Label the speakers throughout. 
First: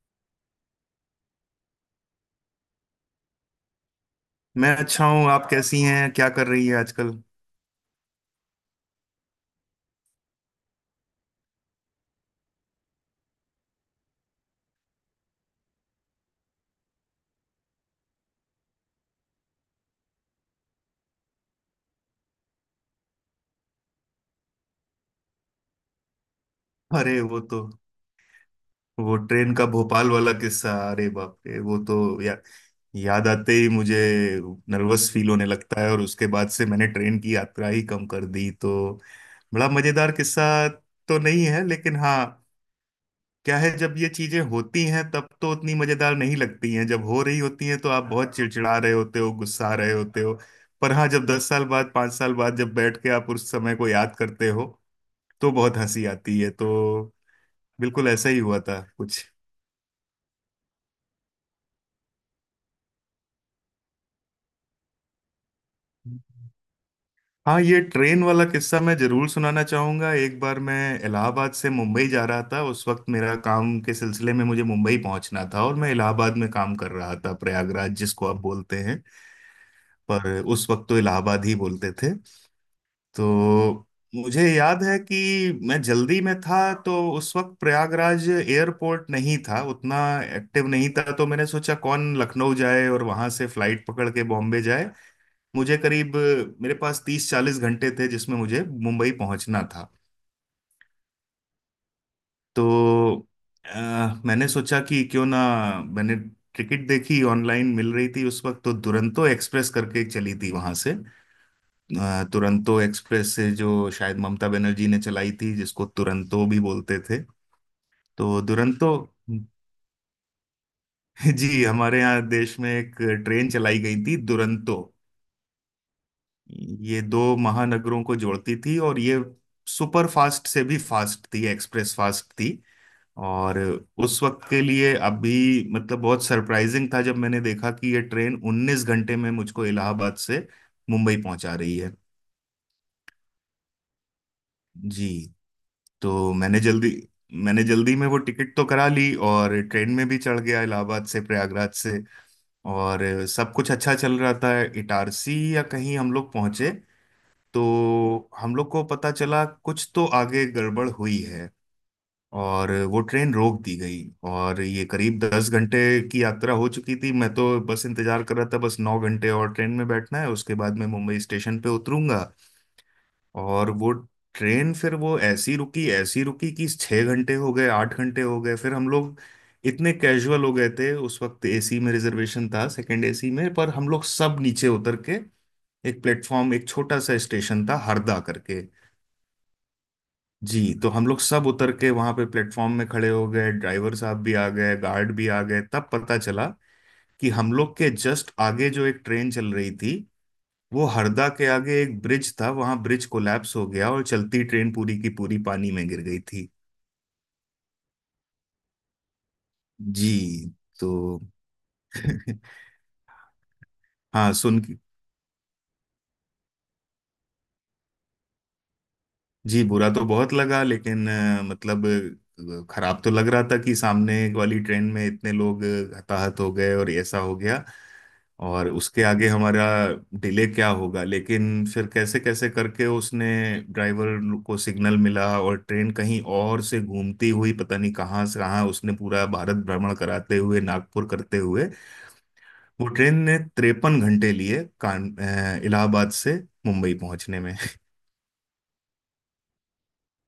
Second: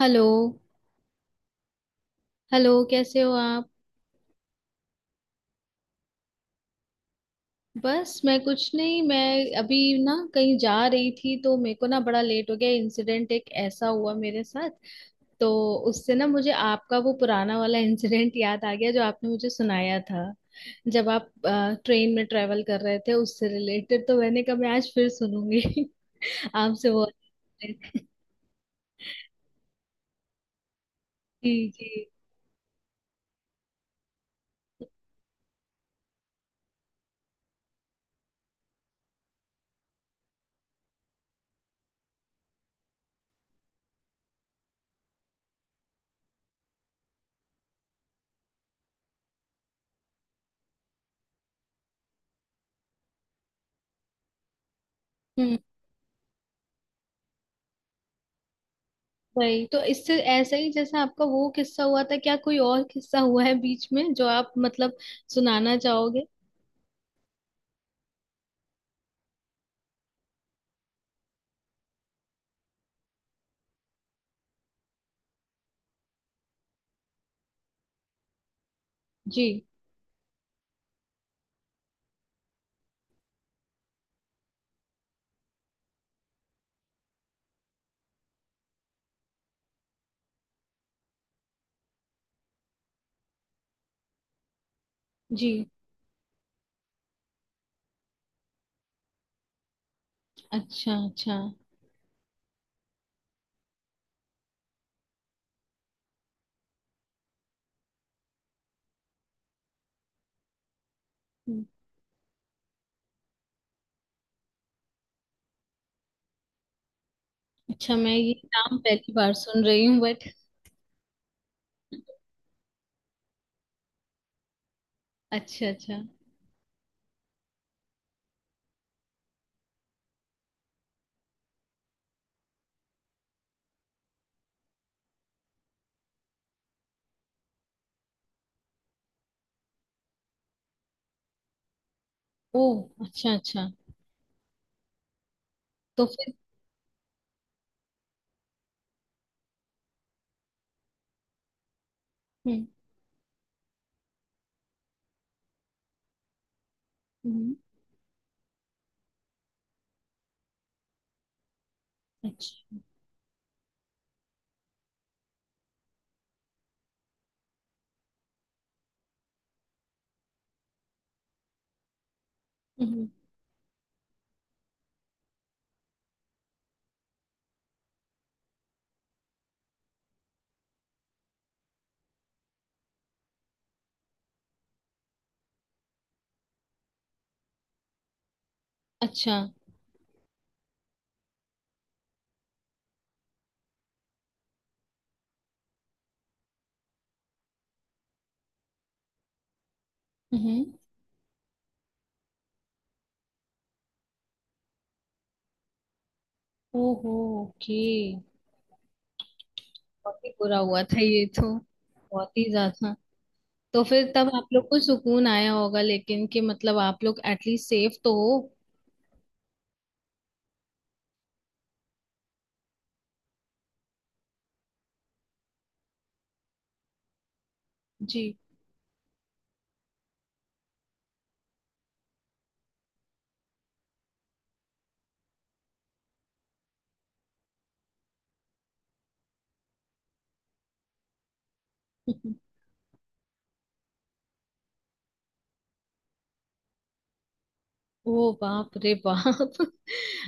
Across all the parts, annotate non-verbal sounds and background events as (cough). Speaker 1: Hello. Hello, कैसे हो आप?
Speaker 2: मैं अच्छा हूँ। आप कैसी हैं? क्या कर रही है आजकल?
Speaker 1: बस मैं कुछ नहीं। मैं अभी ना कहीं जा रही थी तो मेरे को ना बड़ा लेट हो गया। इंसिडेंट एक ऐसा हुआ मेरे साथ। तो उससे ना मुझे आपका वो पुराना वाला (laughs) इंसिडेंट याद आ गया जो आपने मुझे सुनाया था, जब आप ट्रेन में ट्रेवल कर रहे थे, उससे रिलेटेड। तो मैंने कहा मैं आज फिर सुनूंगी (laughs) आपसे वो।
Speaker 2: अरे वो तो वो ट्रेन का भोपाल वाला किस्सा। अरे बाप
Speaker 1: जी
Speaker 2: रे, वो
Speaker 1: जी।
Speaker 2: तो याद आते ही मुझे नर्वस फील होने लगता है, और उसके बाद से मैंने ट्रेन की यात्रा ही कम कर दी। तो बड़ा मजेदार किस्सा तो नहीं है, लेकिन हाँ, क्या है, जब ये चीजें होती हैं तब तो उतनी मजेदार नहीं लगती हैं। जब हो रही होती हैं तो आप बहुत चिड़चिड़ा रहे होते हो, गुस्सा रहे होते हो। पर हाँ, जब 10 साल बाद, 5 साल बाद जब बैठ के आप उस समय को याद करते हो तो बहुत हंसी आती है। तो बिल्कुल ऐसा ही हुआ था कुछ।
Speaker 1: वही तो, इससे ऐसा ही जैसे आपका वो किस्सा हुआ था, क्या कोई और किस्सा हुआ है बीच में जो आप, मतलब, सुनाना चाहोगे?
Speaker 2: हाँ, ये ट्रेन वाला किस्सा मैं जरूर सुनाना चाहूंगा। एक बार मैं इलाहाबाद से मुंबई जा रहा था। उस वक्त मेरा काम के सिलसिले में मुझे मुंबई पहुंचना था, और मैं इलाहाबाद में काम कर रहा था, प्रयागराज जिसको आप बोलते हैं,
Speaker 1: जी
Speaker 2: पर उस वक्त तो इलाहाबाद ही बोलते थे। तो मुझे याद है कि मैं जल्दी में था। तो उस वक्त प्रयागराज एयरपोर्ट नहीं था उतना, एक्टिव नहीं था। तो मैंने सोचा कौन लखनऊ जाए और वहां से फ्लाइट पकड़ के बॉम्बे जाए।
Speaker 1: जी।
Speaker 2: मुझे करीब, मेरे पास 30-40 घंटे थे जिसमें मुझे मुंबई पहुंचना था।
Speaker 1: अच्छा अच्छा।
Speaker 2: तो मैंने सोचा कि क्यों ना, मैंने टिकट देखी, ऑनलाइन मिल रही थी। उस वक्त तो दुरंतो एक्सप्रेस करके चली थी वहां से, तुरंतो एक्सप्रेस, से जो शायद ममता बनर्जी ने चलाई थी, जिसको तुरंतो भी बोलते थे।
Speaker 1: अच्छा, मैं ये
Speaker 2: तो
Speaker 1: नाम
Speaker 2: दुरंतो
Speaker 1: पहली बार
Speaker 2: (laughs)
Speaker 1: सुन रही हूँ बट।
Speaker 2: जी, हमारे यहाँ देश में एक ट्रेन चलाई गई थी, दुरंतो।
Speaker 1: अच्छा अच्छा।
Speaker 2: ये दो महानगरों को जोड़ती थी, और ये सुपर फास्ट से भी फास्ट थी, एक्सप्रेस फास्ट थी। और उस वक्त के लिए अभी मतलब बहुत सरप्राइजिंग था जब मैंने देखा कि ये ट्रेन 19 घंटे में मुझको इलाहाबाद से मुंबई पहुंचा रही है।
Speaker 1: ओ, अच्छा अच्छा।
Speaker 2: जी।
Speaker 1: तो
Speaker 2: तो
Speaker 1: फिर?
Speaker 2: मैंने जल्दी में वो टिकट तो करा ली, और ट्रेन में भी चढ़ गया इलाहाबाद से, प्रयागराज से।
Speaker 1: हम्म।
Speaker 2: और सब कुछ अच्छा चल रहा था। इटारसी या कहीं हम लोग पहुंचे
Speaker 1: हम्म,
Speaker 2: तो हम लोग को पता चला कुछ तो आगे गड़बड़ हुई है, और
Speaker 1: अच्छा।
Speaker 2: वो ट्रेन रोक दी गई। और ये करीब 10 घंटे की यात्रा हो चुकी थी। मैं तो बस इंतजार कर रहा था, बस 9 घंटे और ट्रेन में बैठना है, उसके बाद मैं मुंबई स्टेशन पे उतरूंगा।
Speaker 1: हम्म।
Speaker 2: और वो ट्रेन फिर वो ऐसी रुकी, ऐसी रुकी कि 6 घंटे हो गए, 8 घंटे हो गए। फिर हम लोग इतने कैजुअल हो गए थे। उस वक्त एसी में रिजर्वेशन था, सेकंड एसी में, पर हम लोग सब नीचे उतर के, एक प्लेटफॉर्म, एक छोटा सा स्टेशन था, हरदा करके।
Speaker 1: अच्छा।
Speaker 2: जी, तो हम लोग सब उतर के वहां पे प्लेटफॉर्म में खड़े हो गए, ड्राइवर साहब भी आ गए, गार्ड भी आ गए। तब पता चला कि हम लोग के जस्ट आगे जो एक ट्रेन चल रही थी,
Speaker 1: हम्म।
Speaker 2: वो हरदा के आगे एक ब्रिज था, वहां ब्रिज कोलैप्स हो गया और चलती ट्रेन पूरी की पूरी पानी में गिर गई थी।
Speaker 1: ओहो। ओके।
Speaker 2: जी।
Speaker 1: बहुत ही बुरा हुआ
Speaker 2: तो
Speaker 1: था ये तो। बहुत ही
Speaker 2: (laughs)
Speaker 1: ज्यादा। तो फिर तब
Speaker 2: हाँ
Speaker 1: आप
Speaker 2: सुन।
Speaker 1: लोग को सुकून आया होगा लेकिन, कि मतलब आप लोग एटलीस्ट सेफ तो हो।
Speaker 2: जी, बुरा तो बहुत लगा, लेकिन मतलब खराब तो लग रहा था कि सामने वाली ट्रेन में इतने लोग हताहत हो गए और ऐसा हो गया।
Speaker 1: जी।
Speaker 2: और उसके आगे हमारा डिले क्या होगा, लेकिन फिर कैसे कैसे करके उसने, ड्राइवर को सिग्नल मिला और ट्रेन कहीं और से घूमती हुई, पता नहीं कहाँ से कहाँ, उसने पूरा भारत भ्रमण कराते हुए, नागपुर करते हुए,
Speaker 1: (laughs)
Speaker 2: वो ट्रेन ने 53 घंटे लिए कान इलाहाबाद से मुंबई पहुंचने में।
Speaker 1: ओ बाप रे बाप। (laughs)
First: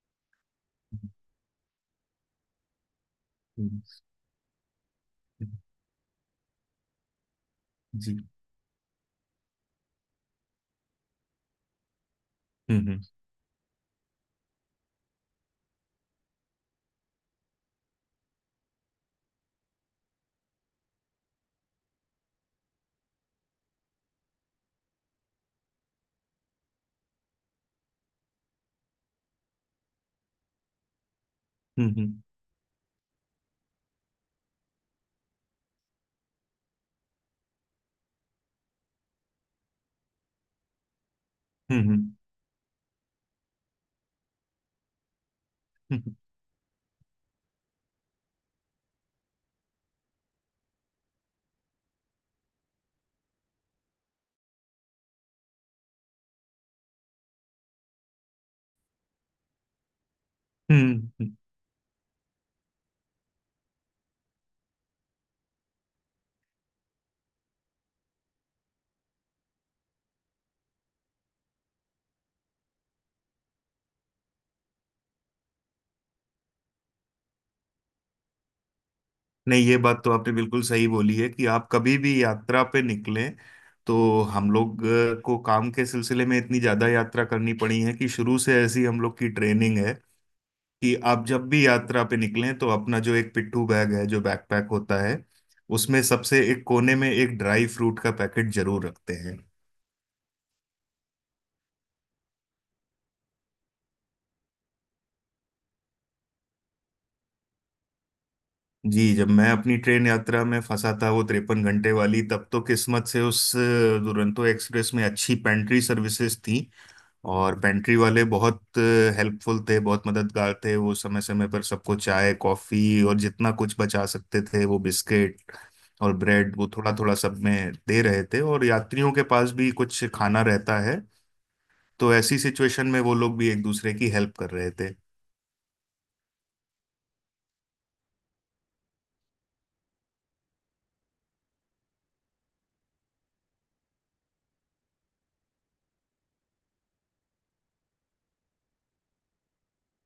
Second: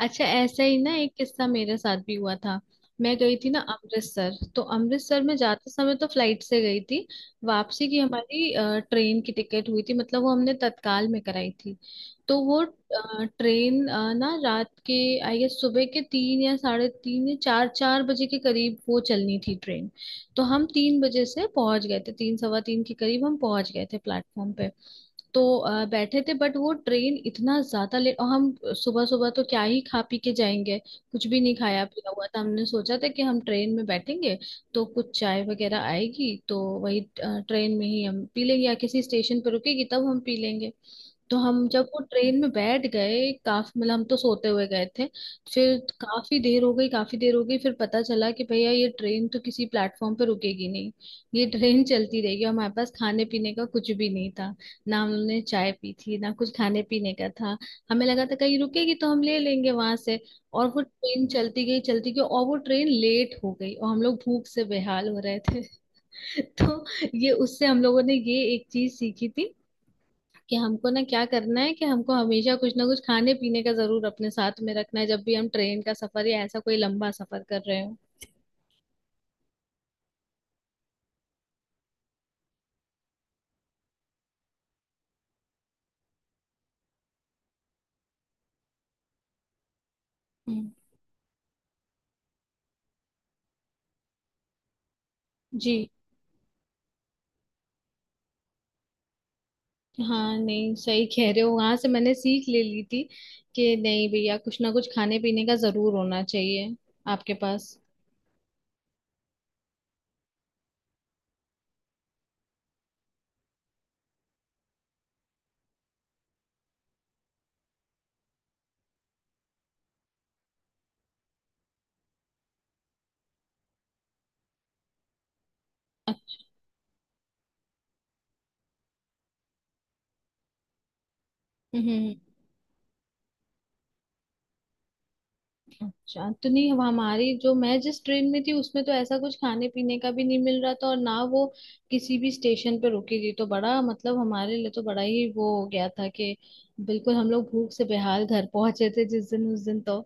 Speaker 1: अच्छा, ऐसा ही ना एक किस्सा मेरे साथ भी हुआ था। मैं गई थी ना
Speaker 2: (laughs)
Speaker 1: अमृतसर, तो अमृतसर में जाते समय तो फ्लाइट से गई थी। वापसी की
Speaker 2: जी।
Speaker 1: हमारी ट्रेन की टिकट हुई थी, मतलब वो हमने तत्काल में कराई थी। तो वो
Speaker 2: हम्म हम्म।
Speaker 1: ट्रेन ना रात के, आई गेस सुबह के तीन या साढ़े तीन या चार चार बजे के करीब वो चलनी थी ट्रेन। तो हम तीन बजे से पहुंच गए थे, तीन सवा तीन के करीब हम पहुंच गए थे प्लेटफॉर्म पे। तो बैठे थे, बट वो ट्रेन इतना ज्यादा लेट, और हम सुबह सुबह तो क्या ही खा पी के जाएंगे। कुछ भी नहीं खाया पिया
Speaker 2: हम्म।
Speaker 1: हुआ था, हमने सोचा था कि हम ट्रेन में बैठेंगे तो कुछ चाय वगैरह आएगी तो वही ट्रेन में ही हम पी लेंगे या किसी स्टेशन पर रुकेगी तब हम पी लेंगे। तो हम जब वो
Speaker 2: हम्म।
Speaker 1: ट्रेन में बैठ गए, काफी मतलब हम तो सोते हुए गए थे। फिर
Speaker 2: हम्म, हम्म।
Speaker 1: काफी देर हो गई, काफी देर हो गई, फिर पता चला कि भैया ये ट्रेन तो किसी प्लेटफॉर्म पे रुकेगी नहीं, ये ट्रेन चलती रहेगी। और हमारे पास खाने पीने का कुछ भी नहीं था। ना हमने चाय पी थी, ना कुछ खाने पीने का था। हमें लगा था कहीं रुकेगी तो हम ले लेंगे वहां से। और वो
Speaker 2: हम्म,
Speaker 1: ट्रेन
Speaker 2: हम्म।
Speaker 1: चलती गई चलती गई, और वो ट्रेन लेट हो गई और हम लोग भूख से बेहाल हो रहे थे। (laughs) तो ये, उससे हम लोगों ने ये एक चीज सीखी थी कि हमको ना क्या करना है, कि हमको हमेशा कुछ ना कुछ खाने पीने का जरूर अपने साथ में रखना है जब भी हम ट्रेन का सफर या ऐसा कोई लंबा सफर कर रहे हो।
Speaker 2: नहीं, ये बात तो आपने बिल्कुल सही बोली है कि आप कभी भी यात्रा पे निकलें। तो हम लोग को काम के सिलसिले में इतनी ज्यादा यात्रा करनी पड़ी है कि शुरू से ऐसी हम लोग की ट्रेनिंग है
Speaker 1: हम्म,
Speaker 2: कि आप जब भी यात्रा पे निकलें तो अपना जो एक पिट्ठू बैग है, जो बैकपैक होता है,
Speaker 1: जी।
Speaker 2: उसमें सबसे एक कोने में एक ड्राई फ्रूट का पैकेट जरूर रखते हैं।
Speaker 1: हाँ नहीं, सही कह रहे हो, वहां से मैंने सीख ले ली थी कि नहीं भैया, कुछ ना कुछ खाने पीने का जरूर होना चाहिए आपके पास।
Speaker 2: जी, जब मैं अपनी ट्रेन यात्रा में फंसा था, वो 53 घंटे वाली, तब तो किस्मत से उस दुरंतो एक्सप्रेस में अच्छी पेंट्री सर्विसेज थी, और पेंट्री वाले बहुत हेल्पफुल थे, बहुत मददगार थे। वो समय समय पर सबको चाय कॉफी और जितना कुछ बचा सकते थे, वो बिस्किट
Speaker 1: अ-
Speaker 2: और ब्रेड, वो थोड़ा थोड़ा सब में दे रहे थे, और यात्रियों के पास भी कुछ खाना रहता है। तो
Speaker 1: हम्म,
Speaker 2: ऐसी सिचुएशन में वो लोग भी एक दूसरे की हेल्प कर रहे थे।
Speaker 1: अच्छा। तो नहीं, हमारी जो, मैं जिस ट्रेन में थी उसमें तो ऐसा कुछ खाने पीने का भी नहीं मिल रहा था और ना वो किसी भी स्टेशन पे रुकी थी, तो बड़ा मतलब हमारे लिए तो बड़ा ही वो हो गया था कि बिल्कुल हम लोग भूख से बेहाल घर पहुंचे थे जिस दिन, उस दिन तो।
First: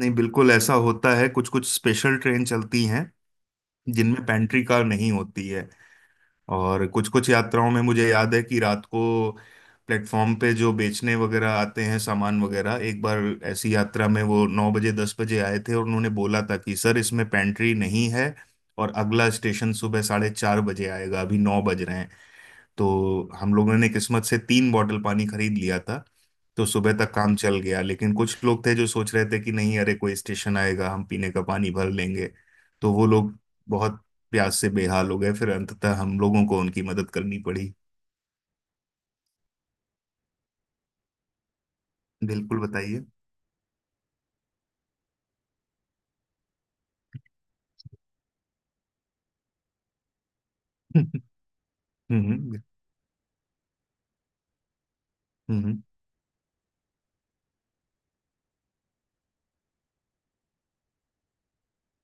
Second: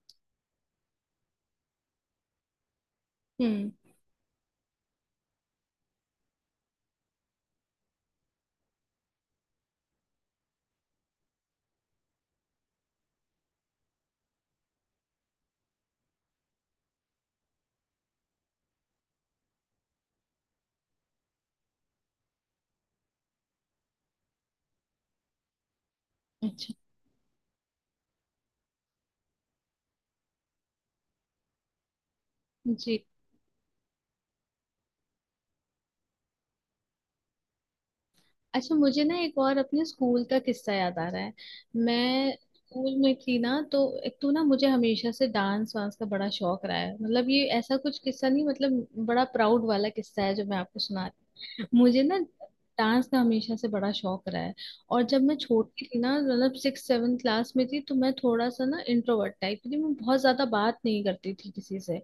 Speaker 2: नहीं बिल्कुल, ऐसा होता है, कुछ कुछ स्पेशल ट्रेन चलती हैं
Speaker 1: हम्म।
Speaker 2: जिनमें पेंट्री कार नहीं होती है। और कुछ कुछ यात्राओं में मुझे याद है कि रात को प्लेटफॉर्म पे जो बेचने वगैरह आते हैं सामान वगैरह, एक बार ऐसी यात्रा में वो 9 बजे, 10 बजे आए थे और उन्होंने बोला था कि सर इसमें पेंट्री नहीं है, और अगला स्टेशन सुबह 4:30 बजे आएगा, अभी 9 बज रहे हैं। तो हम लोगों ने किस्मत से 3 बॉटल पानी खरीद लिया था। तो
Speaker 1: अच्छा।
Speaker 2: सुबह तक काम चल गया, लेकिन कुछ लोग थे जो सोच रहे थे कि नहीं, अरे, कोई स्टेशन आएगा, हम पीने का पानी भर लेंगे। तो
Speaker 1: जी।
Speaker 2: वो लोग बहुत प्यास से बेहाल हो गए, फिर अंततः हम लोगों को उनकी मदद करनी पड़ी।
Speaker 1: अच्छा, मुझे ना एक और अपने स्कूल का किस्सा याद आ रहा है। मैं
Speaker 2: बिल्कुल,
Speaker 1: स्कूल
Speaker 2: बताइए। (laughs)
Speaker 1: में थी ना, तो एक तो ना मुझे हमेशा से डांस वांस का बड़ा शौक रहा है। मतलब ये ऐसा कुछ किस्सा नहीं, मतलब बड़ा प्राउड वाला किस्सा है जो मैं आपको सुना। मुझे ना
Speaker 2: हम्म
Speaker 1: डांस का हमेशा से बड़ा शौक रहा है। और जब मैं
Speaker 2: हम्म।
Speaker 1: छोटी थी ना, मतलब सिक्स सेवन क्लास में थी, तो मैं थोड़ा सा ना इंट्रोवर्ट टाइप थी, मैं बहुत ज्यादा बात नहीं करती थी किसी से।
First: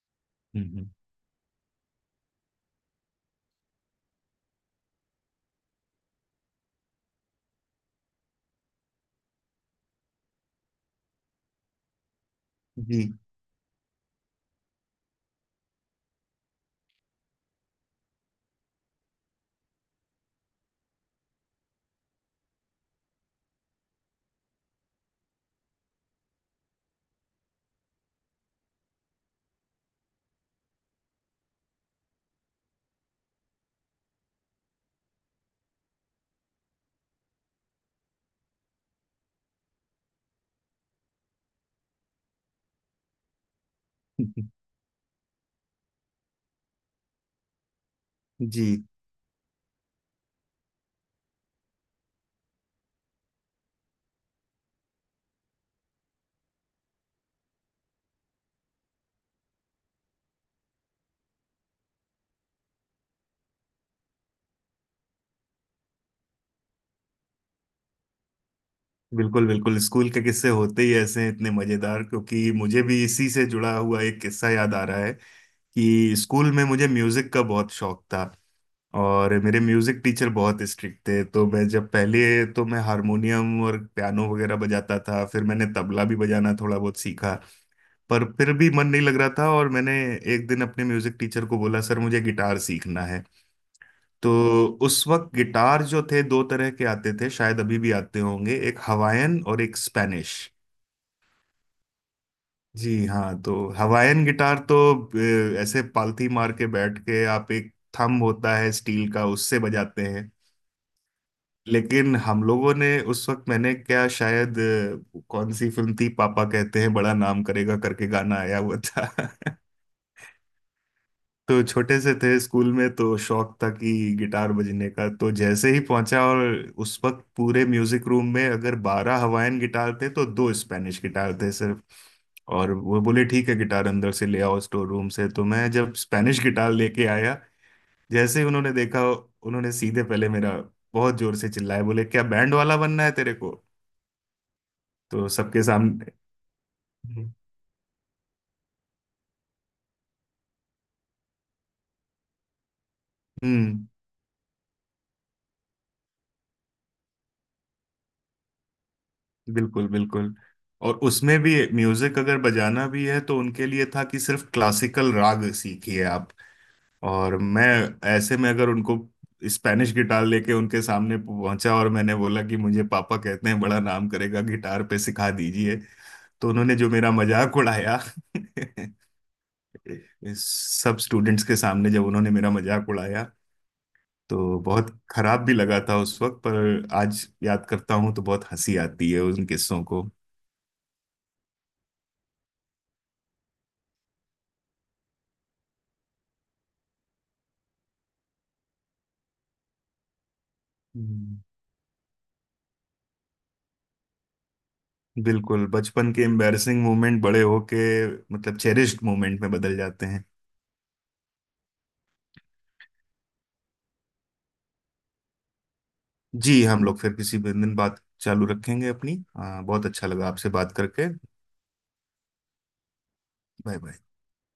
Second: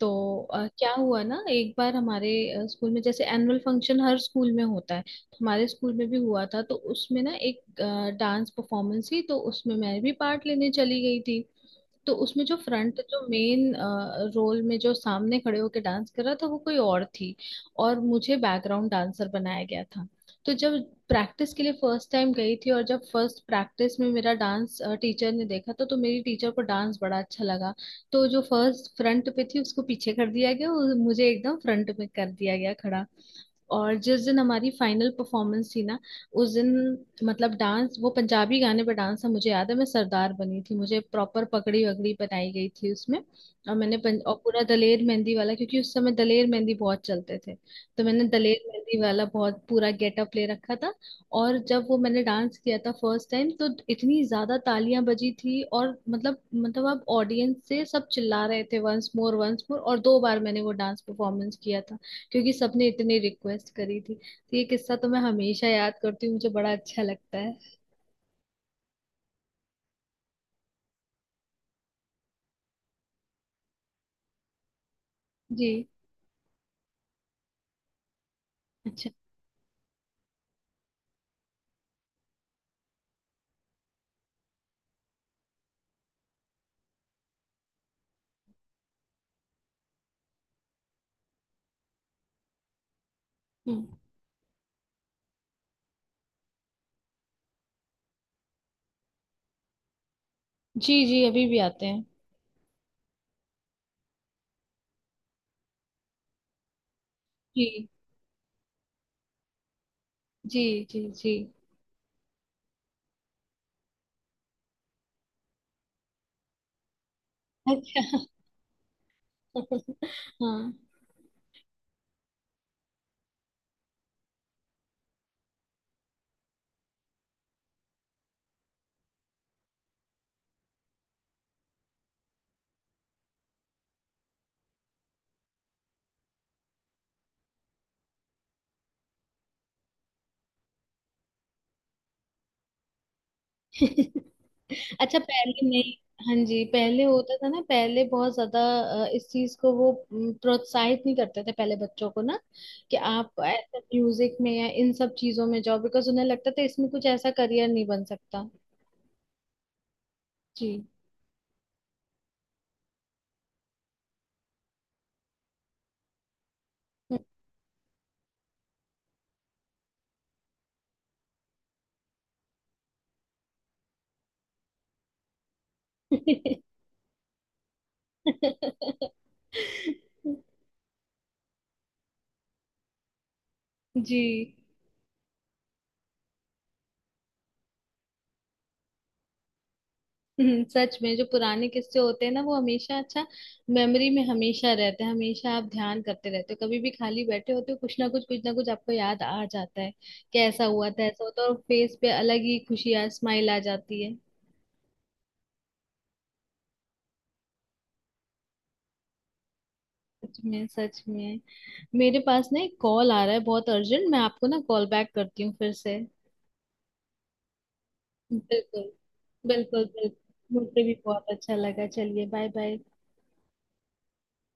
Speaker 1: तो
Speaker 2: हम्म।
Speaker 1: क्या हुआ ना, एक बार हमारे स्कूल में, जैसे एनुअल फंक्शन हर स्कूल में होता है तो हमारे स्कूल में भी हुआ था, तो उसमें ना एक डांस परफॉर्मेंस थी, तो उसमें मैं भी पार्ट लेने चली गई थी। तो उसमें जो फ्रंट,
Speaker 2: जी
Speaker 1: जो मेन रोल में, जो सामने खड़े होकर डांस कर रहा था, वो कोई और थी और मुझे बैकग्राउंड डांसर बनाया गया था। तो जब प्रैक्टिस के लिए फर्स्ट टाइम गई थी, और जब फर्स्ट प्रैक्टिस में मेरा डांस टीचर ने देखा, तो मेरी टीचर को डांस बड़ा अच्छा लगा। तो जो फर्स्ट फ्रंट पे थी, उसको पीछे कर दिया गया और मुझे एकदम फ्रंट में कर दिया गया खड़ा। और जिस दिन हमारी फाइनल परफॉर्मेंस थी ना, उस दिन, मतलब डांस, वो पंजाबी गाने पर डांस था, मुझे याद है, मैं सरदार बनी थी, मुझे प्रॉपर पगड़ी वगड़ी बनाई गई थी उसमें। और मैंने और पूरा दलेर मेहंदी वाला, क्योंकि उस समय दलेर मेहंदी बहुत चलते थे, तो मैंने दलेर
Speaker 2: जी।
Speaker 1: मेहंदी वाला बहुत पूरा गेटअप ले रखा था। और जब वो मैंने डांस किया था फर्स्ट टाइम, तो इतनी ज्यादा तालियां बजी थी, और मतलब अब ऑडियंस से सब चिल्ला रहे थे वंस मोर वंस मोर, और दो बार मैंने वो डांस परफॉर्मेंस किया था क्योंकि सबने इतनी रिक्वेस्ट करी थी। तो ये किस्सा तो मैं हमेशा याद करती हूँ, मुझे बड़ा अच्छा लगता है।
Speaker 2: बिल्कुल बिल्कुल, स्कूल के किस्से होते ही ऐसे हैं, इतने मजेदार। क्योंकि मुझे भी इसी से जुड़ा हुआ एक किस्सा याद आ रहा है
Speaker 1: जी।
Speaker 2: कि स्कूल में मुझे म्यूजिक का बहुत शौक था,
Speaker 1: अच्छा।
Speaker 2: और मेरे म्यूजिक टीचर बहुत स्ट्रिक्ट थे। तो मैं जब पहले, तो मैं हारमोनियम और पियानो वगैरह बजाता था, फिर मैंने तबला भी बजाना थोड़ा बहुत सीखा। पर फिर भी मन नहीं लग रहा था, और मैंने एक दिन अपने म्यूजिक टीचर को बोला सर मुझे गिटार सीखना है।
Speaker 1: हम्म।
Speaker 2: तो उस वक्त गिटार जो थे, दो तरह के आते थे, शायद अभी भी आते होंगे, एक हवायन और एक स्पेनिश।
Speaker 1: जी जी, अभी भी आते हैं।
Speaker 2: जी हाँ, तो हवायन गिटार तो ऐसे पालथी मार के बैठ के आप एक,
Speaker 1: जी
Speaker 2: थंब होता है स्टील का, उससे बजाते हैं।
Speaker 1: जी जी। जी।
Speaker 2: लेकिन हम लोगों ने उस वक्त, मैंने क्या शायद, कौन सी फिल्म थी, पापा कहते हैं बड़ा नाम करेगा करके
Speaker 1: अच्छा।
Speaker 2: गाना आया हुआ था। (laughs)
Speaker 1: (laughs) हाँ।
Speaker 2: तो छोटे से थे स्कूल में, तो शौक था कि गिटार बजने का। तो जैसे ही पहुंचा, और उस वक्त पूरे म्यूजिक रूम में अगर 12 हवाइन गिटार थे तो दो स्पेनिश गिटार थे सिर्फ। और वो बोले ठीक है, गिटार अंदर से ले आओ स्टोर रूम से। तो मैं जब स्पेनिश गिटार लेके आया, जैसे ही उन्होंने देखा, उन्होंने सीधे पहले मेरा, बहुत जोर से चिल्लाए, बोले क्या बैंड वाला बनना है तेरे को?
Speaker 1: (laughs) अच्छा,
Speaker 2: तो सबके
Speaker 1: पहले नहीं?
Speaker 2: सामने।
Speaker 1: हाँ जी, पहले होता था ना, पहले बहुत ज्यादा इस चीज को वो प्रोत्साहित नहीं करते थे पहले बच्चों को ना, कि आप ऐसे
Speaker 2: हम्म।
Speaker 1: म्यूजिक में या इन सब चीजों में जाओ, बिकॉज उन्हें लगता था इसमें कुछ ऐसा करियर नहीं बन सकता।
Speaker 2: बिल्कुल बिल्कुल। और उसमें भी म्यूजिक अगर बजाना भी है तो उनके लिए था कि सिर्फ क्लासिकल राग सीखिए आप।
Speaker 1: जी।
Speaker 2: और मैं ऐसे में अगर उनको स्पेनिश गिटार लेके उनके सामने पहुंचा और मैंने बोला कि मुझे पापा कहते हैं बड़ा नाम करेगा गिटार पे सिखा दीजिए, तो
Speaker 1: (laughs)
Speaker 2: उन्होंने जो मेरा मजाक उड़ाया। (laughs) सब स्टूडेंट्स के सामने जब उन्होंने मेरा मजाक उड़ाया,
Speaker 1: जी।
Speaker 2: तो बहुत खराब भी लगा था उस वक्त, पर आज याद करता हूँ तो बहुत हंसी आती है उन किस्सों को।
Speaker 1: सच में जो पुराने किस्से होते हैं ना वो हमेशा अच्छा, मेमोरी में हमेशा रहते हैं। हमेशा आप ध्यान करते रहते हो, कभी भी खाली बैठे होते हो कुछ ना कुछ, कुछ ना कुछ आपको याद आ जाता है कि ऐसा हुआ था ऐसा
Speaker 2: हम्म।
Speaker 1: होता है, और फेस पे अलग ही खुशी आ, स्माइल आ जाती है।
Speaker 2: बिल्कुल, बचपन के एम्बैरसिंग मोमेंट बड़े होके मतलब चेरिश्ड मोमेंट में बदल जाते हैं।
Speaker 1: सच में, सच में। मेरे पास ना एक कॉल आ रहा है बहुत अर्जेंट, मैं आपको ना कॉल बैक करती हूँ फिर से।
Speaker 2: जी, हम लोग फिर किसी दिन बात चालू
Speaker 1: बिल्कुल।
Speaker 2: रखेंगे अपनी।
Speaker 1: बिल्कुल
Speaker 2: बहुत अच्छा लगा आपसे
Speaker 1: बिल्कुल।
Speaker 2: बात
Speaker 1: मुझे भी
Speaker 2: करके।
Speaker 1: बहुत अच्छा लगा, चलिए बाय बाय।
Speaker 2: Bye bye.